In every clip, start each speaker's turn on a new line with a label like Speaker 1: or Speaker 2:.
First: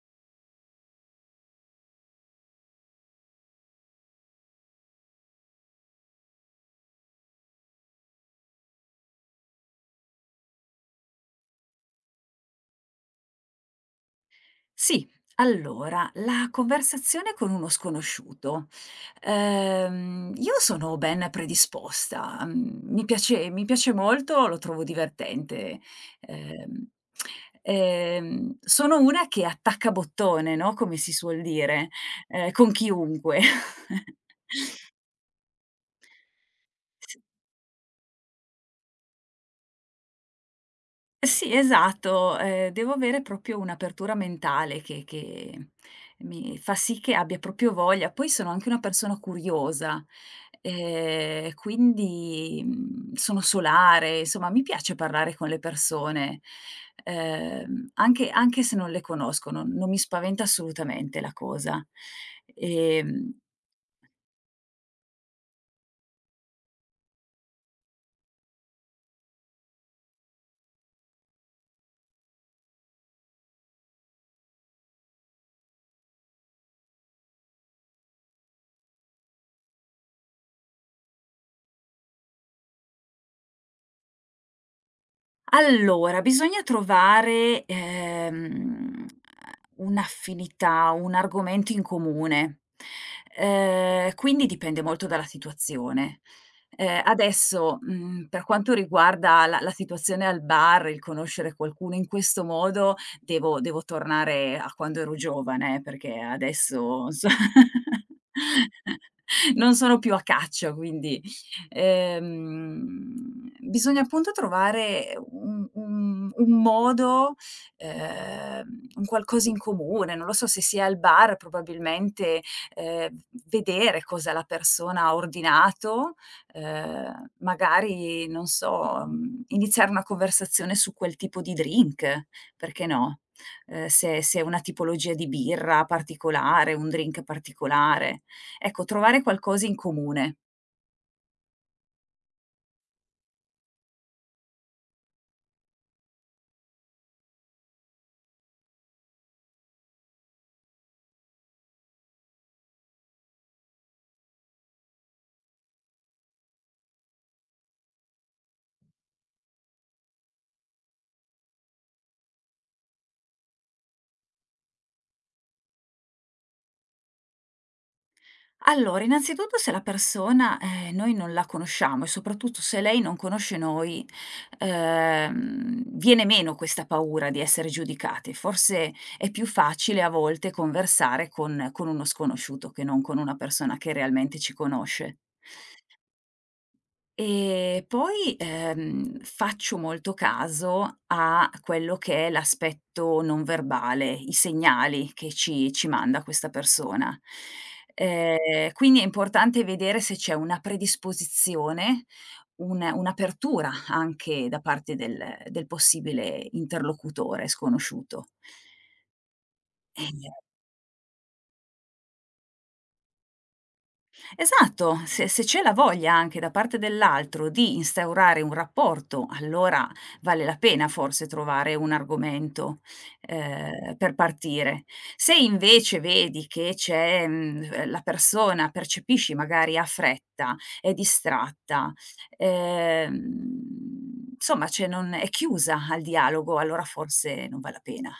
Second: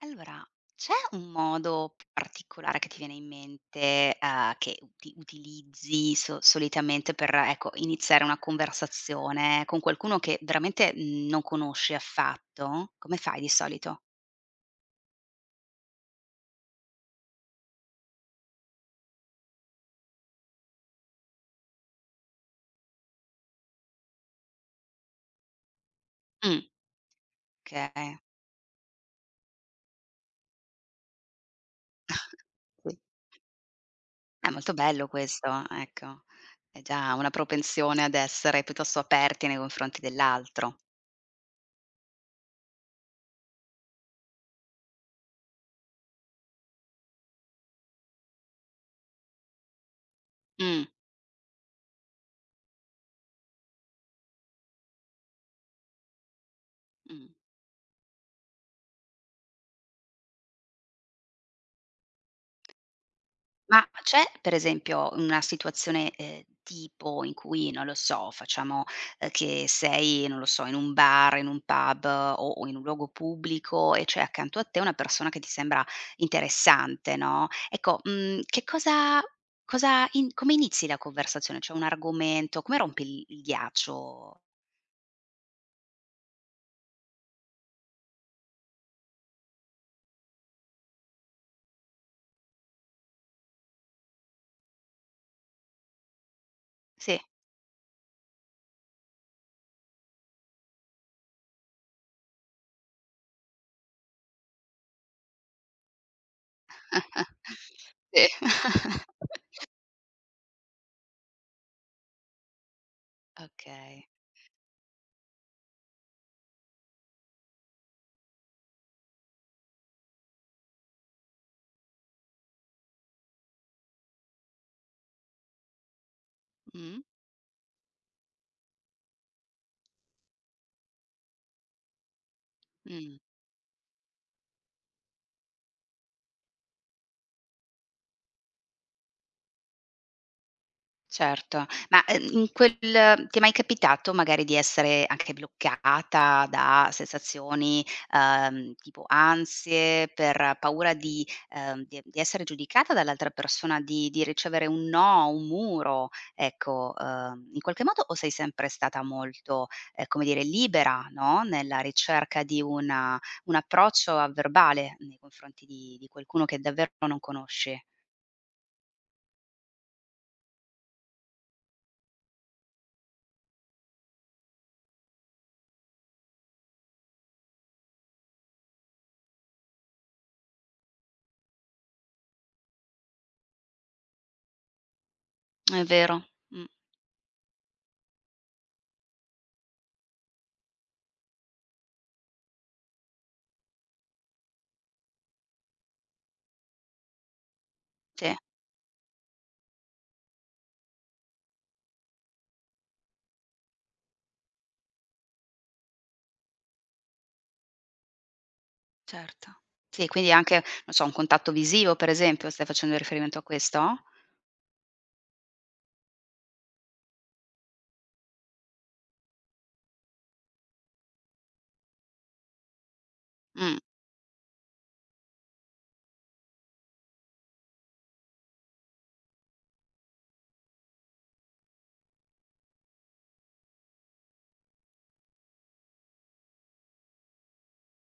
Speaker 1: Allora, c'è un modo p particolare che ti viene in mente, che utilizzi solitamente per, ecco, iniziare una conversazione con qualcuno che veramente non conosci affatto? Come fai di solito?
Speaker 2: Sì, allora, la conversazione con uno sconosciuto. Io sono ben predisposta, mhmm, mi piace molto, lo trovo divertente.
Speaker 1: Mh,
Speaker 2: Ehm,
Speaker 1: okay.
Speaker 2: Sono una che attacca bottone, no, come si suol dire, con
Speaker 1: Sì.
Speaker 2: chiunque.
Speaker 1: È molto bello questo, ecco. È già una propensione ad essere piuttosto aperti nei confronti dell'altro.
Speaker 2: Sì, esatto, devo avere proprio un'apertura mentale che mi fa sì che abbia proprio voglia. Poi sono anche una persona curiosa,
Speaker 1: Mh,
Speaker 2: quindi, mhmm, sono solare, insomma mi piace parlare con le persone,
Speaker 1: mh.
Speaker 2: anche se non le conosco, non mi spaventa assolutamente la cosa. Ehm
Speaker 1: Ma c'è per esempio una situazione, tipo in cui, non lo so, facciamo, che sei, non lo so, in un bar, in un pub o in un luogo pubblico e c'è accanto a te una persona che ti sembra interessante, no, ecco, che cosa cosa in come inizi la conversazione? C'è un argomento? Come rompi il ghiaccio?
Speaker 2: Allora, bisogna trovare, un'affinità, un argomento in comune. Quindi dipende molto dalla situazione.
Speaker 1: Sì.
Speaker 2: Adesso, mhmm, per quanto riguarda la situazione al bar, il conoscere qualcuno in questo modo, devo tornare a quando ero giovane, perché adesso so.
Speaker 1: Sì.
Speaker 2: Non sono più a caccia, quindi bisogna
Speaker 1: Okay.
Speaker 2: appunto trovare un modo, un qualcosa in comune, non lo so, se si è al bar probabilmente, ehm, vedere cosa la persona ha ordinato,
Speaker 1: Mh.
Speaker 2: magari non so, mhmm, iniziare una conversazione su quel tipo di drink, perché
Speaker 1: Mh.
Speaker 2: no? Se è una tipologia di birra particolare, un drink particolare. Ecco, trovare qualcosa in comune.
Speaker 1: Certo, ma, in quel ti è mai capitato magari di essere anche bloccata da sensazioni, tipo ansie, per paura di di essere giudicata dall'altra persona, di ricevere un no, un muro, ecco, in qualche modo o sei sempre stata molto, come dire, libera, no, nella ricerca di una un approccio a verbale nei confronti di qualcuno che davvero non conosci?
Speaker 2: Allora, innanzitutto se la persona, noi non la conosciamo e soprattutto se lei non conosce noi, viene meno questa paura di essere giudicate. Forse è più facile a volte conversare con uno sconosciuto che non con una persona che realmente ci conosce.
Speaker 1: È vero, mh,
Speaker 2: E poi, faccio molto caso a quello che è l'aspetto non verbale, i segnali che ci manda questa persona.
Speaker 1: sì.
Speaker 2: Ehm, quindi è importante vedere se c'è una predisposizione, un'apertura anche da parte del possibile interlocutore sconosciuto.
Speaker 1: Certo. Sì,
Speaker 2: Eh
Speaker 1: quindi anche, non so, un contatto visivo per esempio, stai facendo riferimento a questo?
Speaker 2: Esatto, se c'è la voglia anche da parte dell'altro di instaurare un rapporto, allora vale la pena forse trovare un argomento,
Speaker 1: Mh.
Speaker 2: per partire. Se invece vedi che c'è, mhmm, la persona percepisci magari ha fretta, è distratta, insomma, cioè non è chiusa al dialogo, allora forse non vale la pena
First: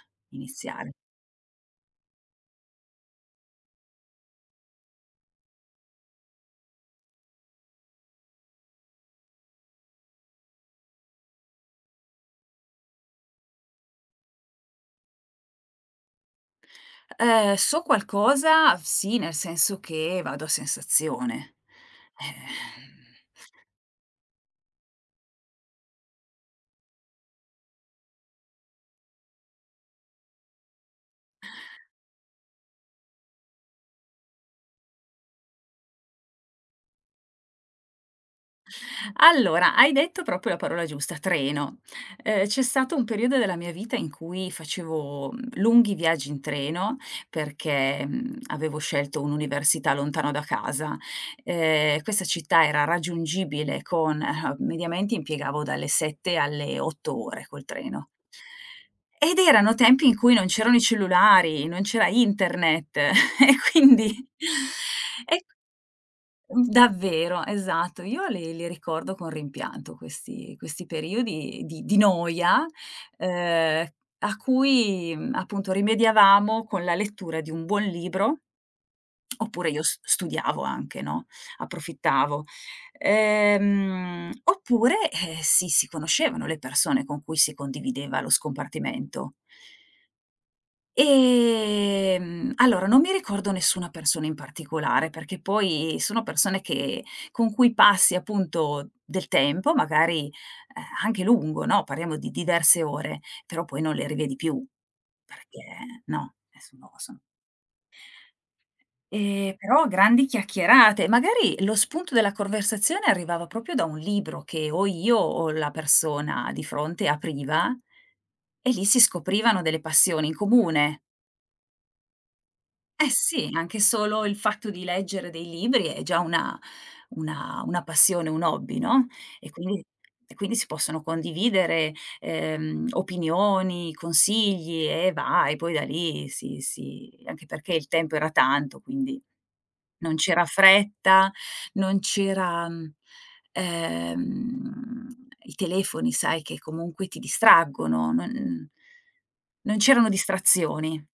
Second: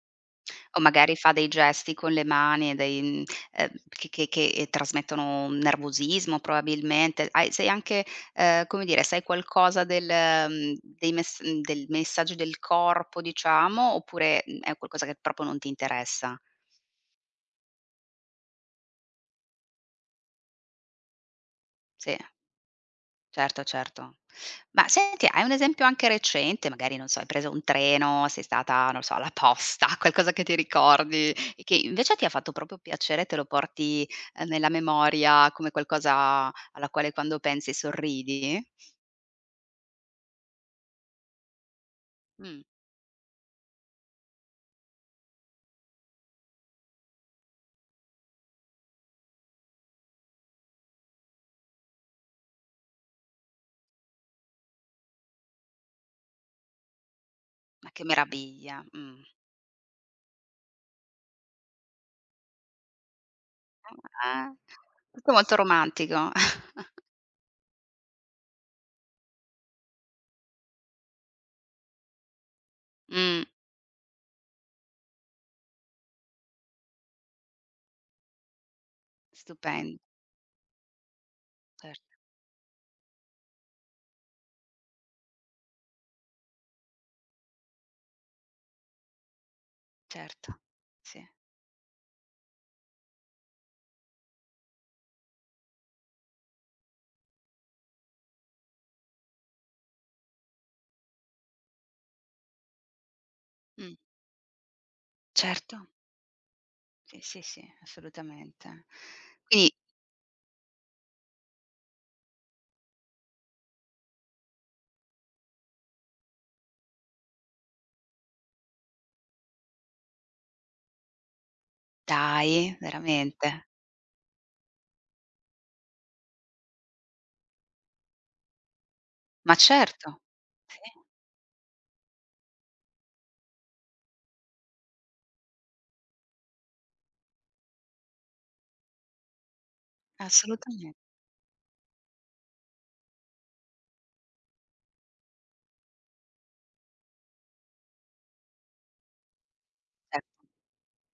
Speaker 1: O
Speaker 2: iniziare.
Speaker 1: magari fa dei gesti con le mani e che trasmettono nervosismo probabilmente. Hai sei anche, come dire, sai qualcosa del mhmm, dei mess mhmm, del messaggio del corpo diciamo, oppure, è qualcosa che proprio non ti interessa?
Speaker 2: So qualcosa, sì, nel senso che vado a sensazione.
Speaker 1: Sì.
Speaker 2: Eh.
Speaker 1: Certo, certo. Ma senti, hai un esempio anche recente, magari non so, hai preso un treno, sei stata, non lo so, alla posta, qualcosa che ti ricordi e che invece ti ha fatto proprio piacere, te lo porti, nella memoria come qualcosa alla quale quando pensi sorridi?
Speaker 2: Allora, hai detto proprio la parola giusta, treno. C'è
Speaker 1: Mh,
Speaker 2: stato un periodo della mia vita in cui facevo, mhmm, lunghi viaggi in treno perché, mhmm, avevo scelto un'università lontano da casa. Questa città era raggiungibile con mediamente impiegavo dalle 7 alle 8 ore col
Speaker 1: ma che
Speaker 2: treno.
Speaker 1: meraviglia.
Speaker 2: Ed erano tempi in cui non c'erano i cellulari, non c'era internet. E quindi
Speaker 1: Ah, tutto
Speaker 2: e
Speaker 1: molto romantico.
Speaker 2: mhmm, davvero, esatto. Io li ricordo con rimpianto questi periodi di noia,
Speaker 1: Mh,
Speaker 2: ehm, a cui, mhmm, appunto rimediavamo con la lettura di un buon libro, oppure io s
Speaker 1: stupendo.
Speaker 2: studiavo anche, no,
Speaker 1: Certo,
Speaker 2: approfittavo. Oppure, si conoscevano le persone con cui si condivideva lo scompartimento.
Speaker 1: certo. Sì.
Speaker 2: Allora non mi ricordo nessuna persona in particolare, perché poi sono persone che con cui passi appunto del tempo, magari, anche lungo, no, parliamo di diverse ore, però poi non
Speaker 1: Mh,
Speaker 2: le rivedi più,
Speaker 1: certo.
Speaker 2: perché no, sono son
Speaker 1: Sì, sì, sì, assolutamente. Quindi
Speaker 2: però grandi chiacchierate, magari lo spunto della conversazione arrivava proprio da un libro che o io o la persona di fronte apriva e lì si scoprivano delle passioni in comune.
Speaker 1: Dai,
Speaker 2: Eh sì,
Speaker 1: veramente?
Speaker 2: anche solo il fatto di leggere dei libri è già una una passione, un hobby, no, e
Speaker 1: Ma
Speaker 2: quindi
Speaker 1: certo,
Speaker 2: si
Speaker 1: sì,
Speaker 2: possono condividere, opinioni, consigli e vai, poi da lì si anche perché il tempo era tanto, quindi non c'era
Speaker 1: assolutamen
Speaker 2: fretta, non c'era, mhmm, i telefoni sai che comunque ti distraggono, non c'erano
Speaker 1: ce
Speaker 2: distrazioni.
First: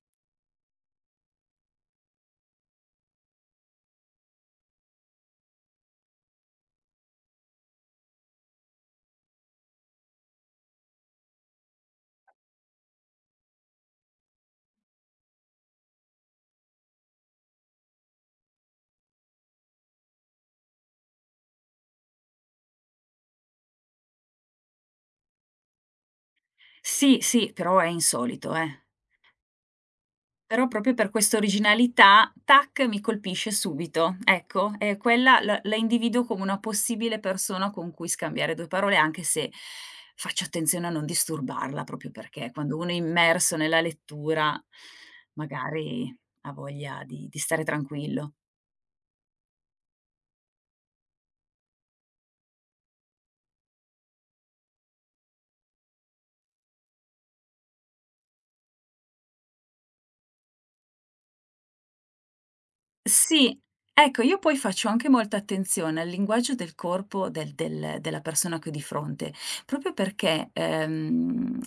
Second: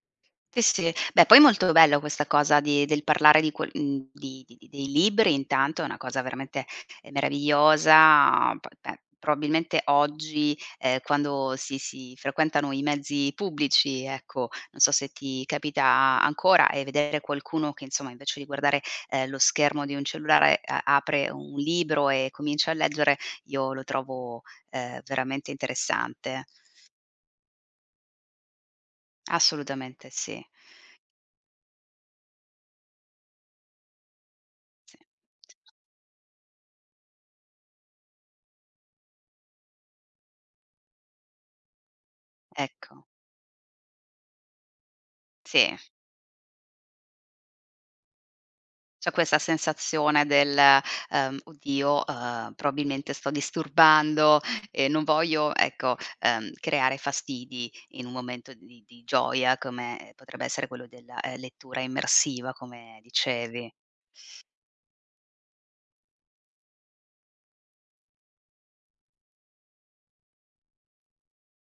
Speaker 1: Sì, sì. Beh, poi molto bello questa cosa di del parlare di quel mhmm, di- dei libri, intanto è una cosa veramente, meravigliosa, p beh, probabilmente oggi, quando si frequentano i mezzi pubblici, ecco, non so se ti capita ancora e vedere qualcuno che insomma invece di guardare, lo schermo di un cellulare a apre un libro e comincia a leggere, io lo trovo, veramente interessante.
Speaker 2: Sì, sì, però è insolito, eh.
Speaker 1: Assolutamente sì.
Speaker 2: Però proprio per questa originalità, tac, mi colpisce subito. Ecco,
Speaker 1: Sì.
Speaker 2: e quella la individuo come una possibile persona con cui scambiare 2 parole, anche se faccio attenzione a non disturbarla, proprio perché quando uno è
Speaker 1: Ecco,
Speaker 2: immerso nella lettura,
Speaker 1: sì.
Speaker 2: magari ha voglia di stare tranquillo.
Speaker 1: C'è questa sensazione del: "Oddio, probabilmente sto disturbando e non voglio, ecco, creare fastidi in un momento di gioia come potrebbe essere quello della, lettura immersiva", come
Speaker 2: Sì,
Speaker 1: dicevi.
Speaker 2: ecco, io poi faccio anche molta attenzione al linguaggio del corpo del del della persona che ho di fronte, proprio perché,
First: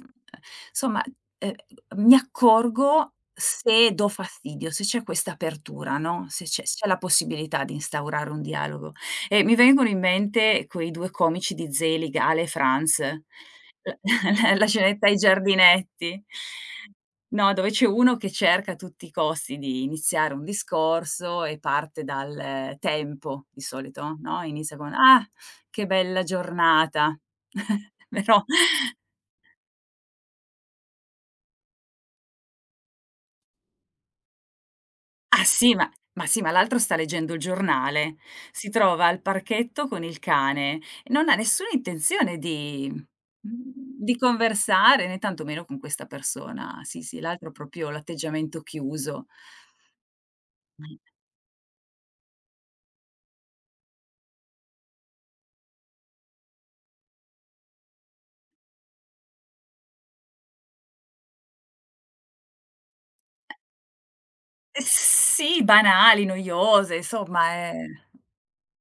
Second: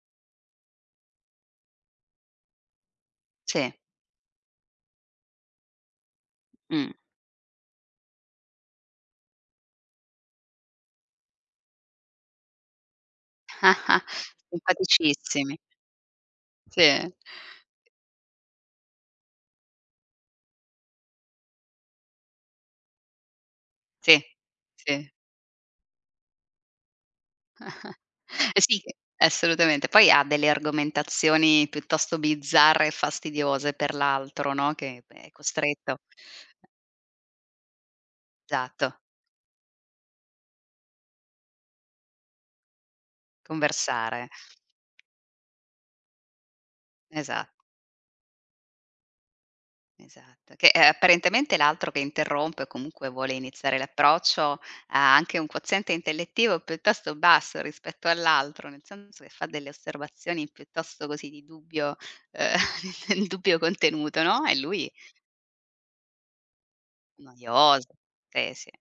Speaker 2: somma, ehm, mi accorgo
Speaker 1: Sì,
Speaker 2: se do fastidio, se c'è questa apertura, no, se c'è se c'è
Speaker 1: mh.
Speaker 2: la possibilità di instaurare un dialogo. E mi vengono in mente quei 2 comici di Zelig, Ale e Franz, l la scenetta ai
Speaker 1: Simpaticissimi.
Speaker 2: giardinetti.
Speaker 1: Sì,
Speaker 2: No, dove c'è uno che cerca a tutti i costi di iniziare un discorso e parte dal tempo di solito,
Speaker 1: sì,
Speaker 2: no, inizia con:
Speaker 1: sì.
Speaker 2: "Ah, che bella giornata." Però
Speaker 1: Eh sì, assolutamente. Poi ha delle argomentazioni piuttosto bizzarre e fastidiose per l'altro, no, che è
Speaker 2: ah sì, ma
Speaker 1: costretto.
Speaker 2: ma sì, ma l'altro sta leggendo il giornale, si
Speaker 1: Esatto.
Speaker 2: trova al parchetto con il cane, non ha nessuna intenzione di mhmm, di
Speaker 1: Conversare.
Speaker 2: conversare né tantomeno con questa persona. Sì, sì, l'altro
Speaker 1: Esatto,
Speaker 2: proprio l'atteggiamento chiuso.
Speaker 1: esatto. Che, apparentemente l'altro che interrompe o comunque vuole iniziare l'approccio ha anche un quoziente intellettivo piuttosto basso rispetto all'altro, nel senso che fa delle osservazioni piuttosto così di dubbio ehm, dubbio contenuto, no, e
Speaker 2: S
Speaker 1: lui
Speaker 2: Sì, banali, noiose, insomma,
Speaker 1: noiosa, sì, sì.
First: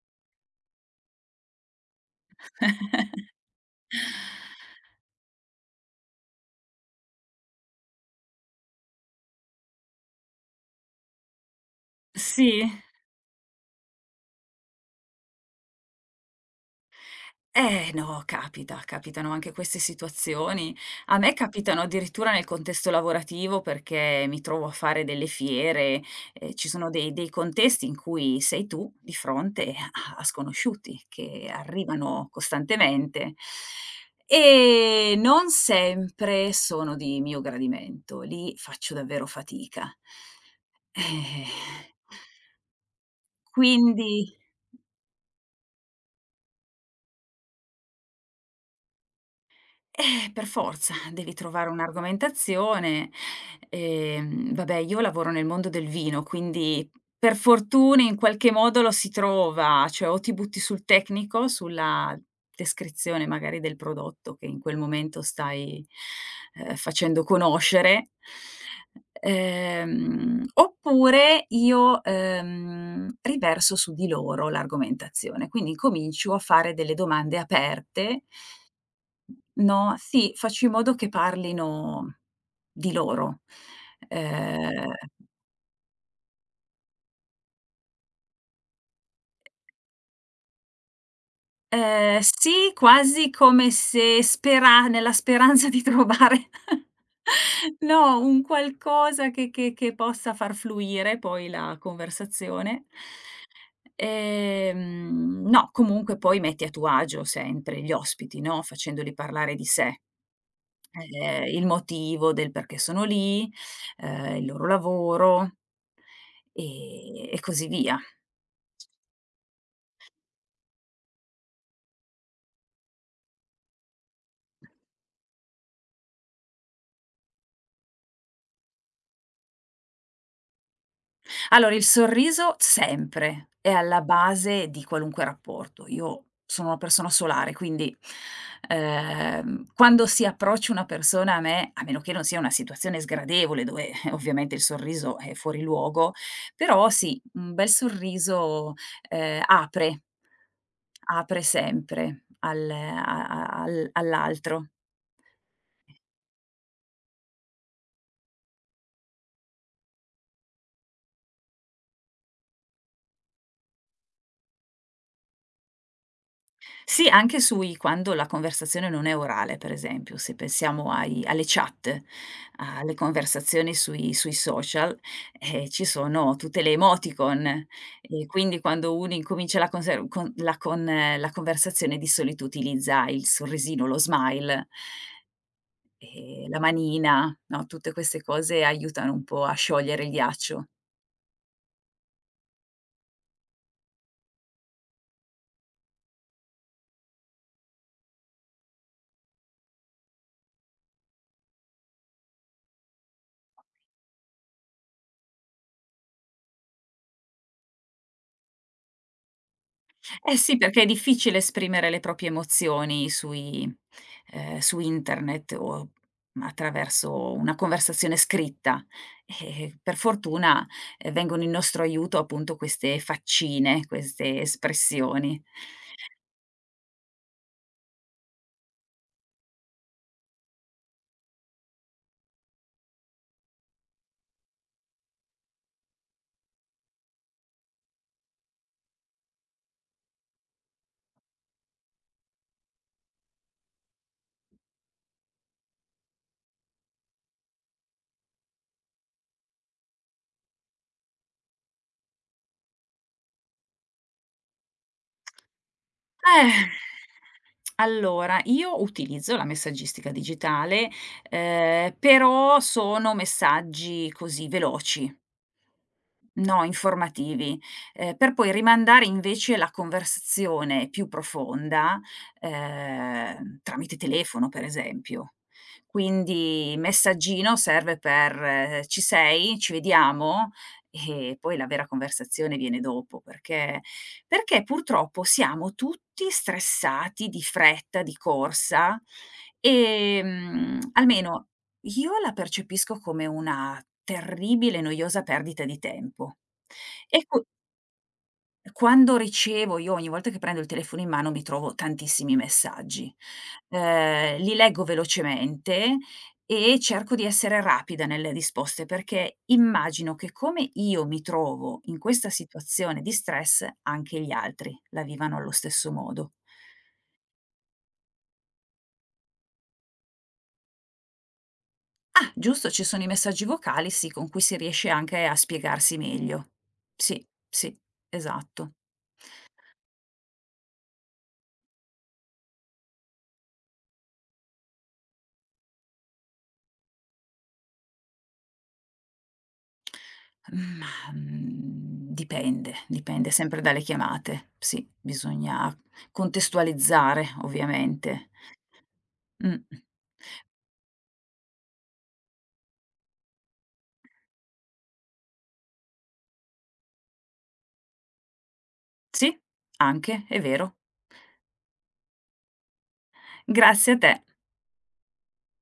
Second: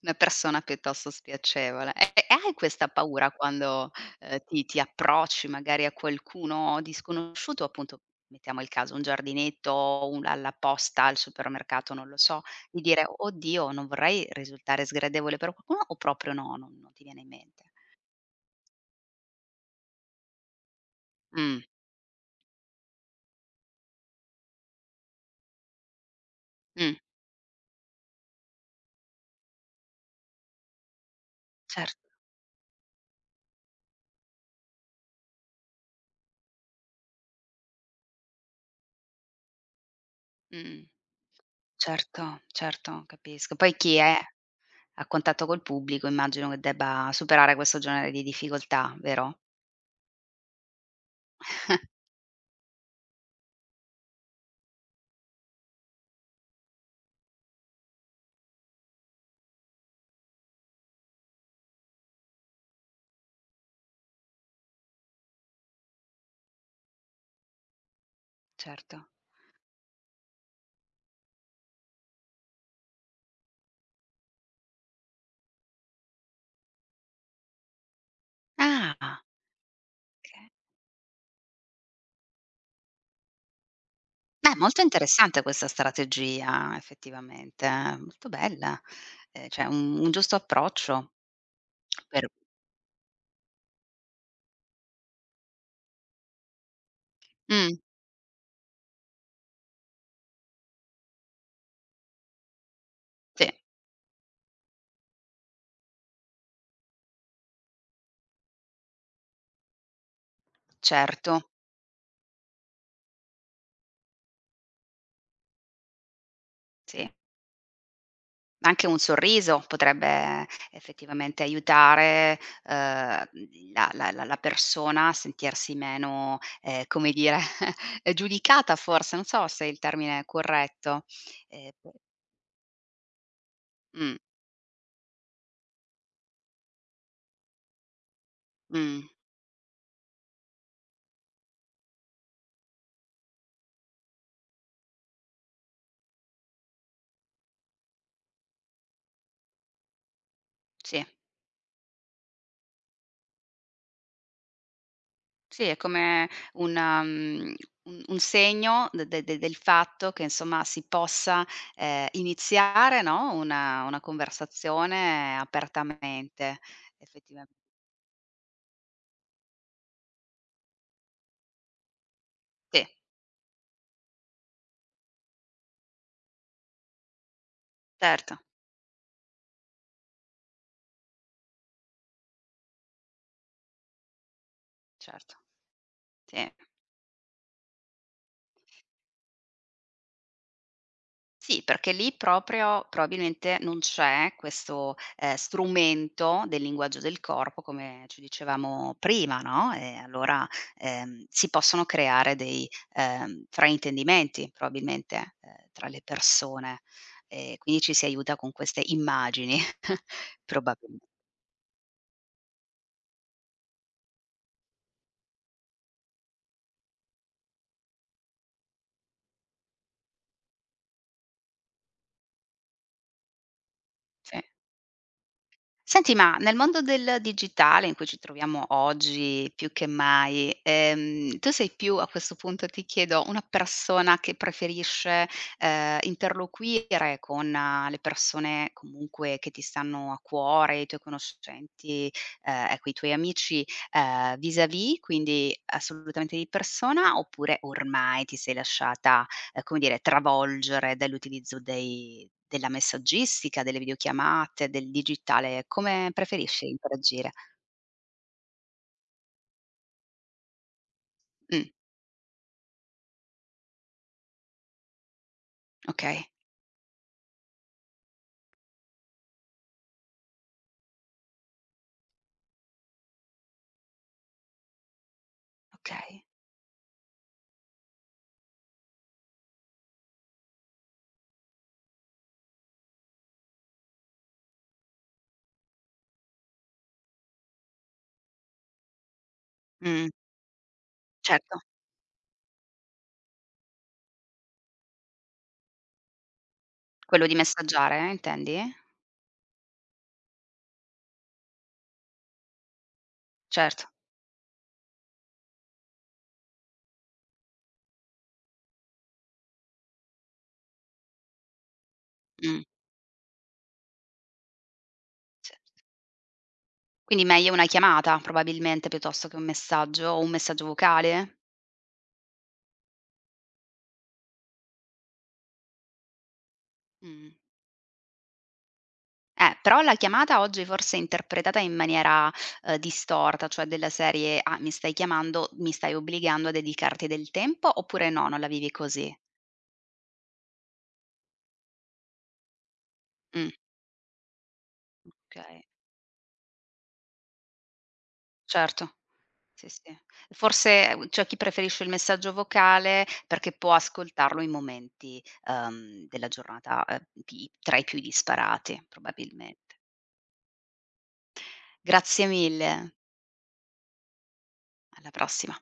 Speaker 1: Una persona piuttosto spiacevole. E hai questa paura quando, ti approcci magari a qualcuno di sconosciuto, appunto, mettiamo il caso, un giardinetto, un alla posta, al supermercato, non lo so,
Speaker 2: sì.
Speaker 1: di dire: "Oddio, non vorrei risultare sgradevole per qualcuno" o proprio no, non ti viene in mente?
Speaker 2: No, capita, capitano anche queste situazioni. A me
Speaker 1: Mh,
Speaker 2: capitano addirittura nel contesto lavorativo perché mi trovo a fare delle fiere, ci sono
Speaker 1: mh,
Speaker 2: dei contesti in cui sei tu di fronte a sconosciuti che
Speaker 1: certo,
Speaker 2: arrivano costantemente e non sempre sono di mio gradimento. Lì faccio davvero fatica.
Speaker 1: mh,
Speaker 2: Eh.
Speaker 1: certo, certo, capisco. Poi chi
Speaker 2: Quindi
Speaker 1: è a contatto col pubblico immagino che debba superare questo genere di difficoltà, vero?
Speaker 2: per forza, devi trovare un'argomentazione. Vabbè, io lavoro nel mondo del vino, quindi per fortuna in qualche modo lo si trova, cioè o ti butti sul tecnico, sulla descrizione magari del prodotto che in quel momento stai, facendo conoscere,
Speaker 1: Certo.
Speaker 2: oppure io, riverso su di loro l'argomentazione. Quindi incomincio a fare delle domande aperte.
Speaker 1: Ah,
Speaker 2: No, sì,
Speaker 1: okay.
Speaker 2: faccio in modo che parlino di loro.
Speaker 1: Beh, molto
Speaker 2: Ehm,
Speaker 1: interessante questa strategia effettivamente, molto bella. Cioè un giusto approccio per
Speaker 2: sì, quasi come se spera nella speranza di trovare
Speaker 1: mh,
Speaker 2: no, un qualcosa che possa far fluire poi la conversazione.
Speaker 1: sì,
Speaker 2: No, comunque poi metti a tuo agio sempre gli ospiti, no, facendoli parlare di sé.
Speaker 1: certo,
Speaker 2: Il motivo del perché sono lì, il loro lavoro,
Speaker 1: sì.
Speaker 2: e così via.
Speaker 1: Anche un sorriso potrebbe effettivamente aiutare, la persona a sentirsi meno, come dire, giudicata forse, non so se il termine è corretto.
Speaker 2: Allora, il
Speaker 1: P
Speaker 2: sorriso sempre è alla
Speaker 1: mh,
Speaker 2: base di qualunque rapporto. Io sono una persona solare, quindi,
Speaker 1: mh,
Speaker 2: quando si approccia una persona a me, a meno che non sia una situazione sgradevole dove, ovviamente il sorriso è fuori luogo, però sì, un bel sorriso, apre
Speaker 1: sì.
Speaker 2: apre sempre al a a al all'altro.
Speaker 1: Sì, è come una mhmm, un segno de de de del fatto che insomma si possa, iniziare, no, una conversazione apertamente,
Speaker 2: Sì, anche
Speaker 1: effettivamen
Speaker 2: sui quando la conversazione non è orale, per esempio, se pensiamo ai alle chat,
Speaker 1: sì,
Speaker 2: alle conversazioni sui social, ci sono tutte le emoticon e
Speaker 1: certo,
Speaker 2: quindi quando uno incomincia la conser con la conversazione di solito utilizza il sorrisino, lo smile,
Speaker 1: certo, sì.
Speaker 2: la manina, no, tutte queste cose aiutano un po' a sciogliere il ghiaccio.
Speaker 1: Sì, perché lì proprio probabilmente non c'è questo, strumento del linguaggio del corpo come ci dicevamo prima, no, e allora, si possono creare dei, fraintendimenti probabilmente, tra le persone e quindi ci si aiuta con queste immagini
Speaker 2: Eh sì, perché è
Speaker 1: probabilmente.
Speaker 2: difficile esprimere le proprie emozioni sui su internet o attraverso una conversazione scritta. E per fortuna, vengono in nostro aiuto appunto queste faccine, queste
Speaker 1: Sì.
Speaker 2: espressioni.
Speaker 1: Senti, ma nel mondo del digitale in cui ci troviamo oggi più che mai, tu sei più, a questo punto ti chiedo, una persona che preferisce, interloquire con le persone comunque che ti stanno a cuore, i tuoi conoscenti, ecco i tuoi amici, vis-à-vis, quindi assolutamente di persona, oppure ormai ti sei lasciata come dire, travolgere dall'utilizzo dei della messaggistica, delle videochiamate, del digitale? Come
Speaker 2: Eh,
Speaker 1: preferisci interagire?
Speaker 2: allora io utilizzo la messaggistica digitale,
Speaker 1: Mh,
Speaker 2: però sono messaggi così veloci.
Speaker 1: okay,
Speaker 2: No, informativi, per poi rimandare invece la conversazione più profonda, tramite telefono per esempio.
Speaker 1: okay.
Speaker 2: Quindi messaggino serve per: "Ci sei? Ci vediamo?" E poi la vera conversazione viene dopo, perché perché purtroppo siamo tutti stressati, di fretta, di corsa,
Speaker 1: Mh,
Speaker 2: almeno
Speaker 1: certo.
Speaker 2: io la percepisco come una terribile e noiosa perdita di tempo. E
Speaker 1: Quello di
Speaker 2: qu
Speaker 1: messaggiare intendi?
Speaker 2: Quando ricevo io ogni volta che prendo il telefono in mano mi trovo tantissimi messaggi.
Speaker 1: Certo,
Speaker 2: Li leggo velocemente e cerco di essere rapida nelle risposte, perché immagino che come io mi trovo in questa
Speaker 1: mh,
Speaker 2: situazione di stress, anche gli altri la vivano allo
Speaker 1: sì.
Speaker 2: stesso modo.
Speaker 1: Quindi meglio una chiamata probabilmente piuttosto che un messaggio o un messaggio vocale?
Speaker 2: Giusto, ci sono i messaggi vocali, sì, con cui si riesce anche a spiegarsi meglio. Sì,
Speaker 1: Mh.
Speaker 2: sì, esatto.
Speaker 1: Però la chiamata oggi forse è interpretata in maniera, distorta, cioè della serie: "Ah, mi stai chiamando, mi stai obbligando a dedicarti del tempo", oppure no, non la vivi così?
Speaker 2: Ma, mhmm, dipende, dipende
Speaker 1: Mh,
Speaker 2: sempre dalle chiamate. Sì,
Speaker 1: okay.
Speaker 2: bisogna contestualizzare ovviamente.
Speaker 1: Certo,
Speaker 2: Mh.
Speaker 1: sì, sì. Forse, c'è chi preferisce il messaggio vocale perché può ascoltarlo in momenti, della giornata, pi tra i più disparati
Speaker 2: Sì,
Speaker 1: probabilmente.
Speaker 2: anche, è vero.
Speaker 1: Grazie mille,
Speaker 2: Grazie a te.
Speaker 1: alla prossima.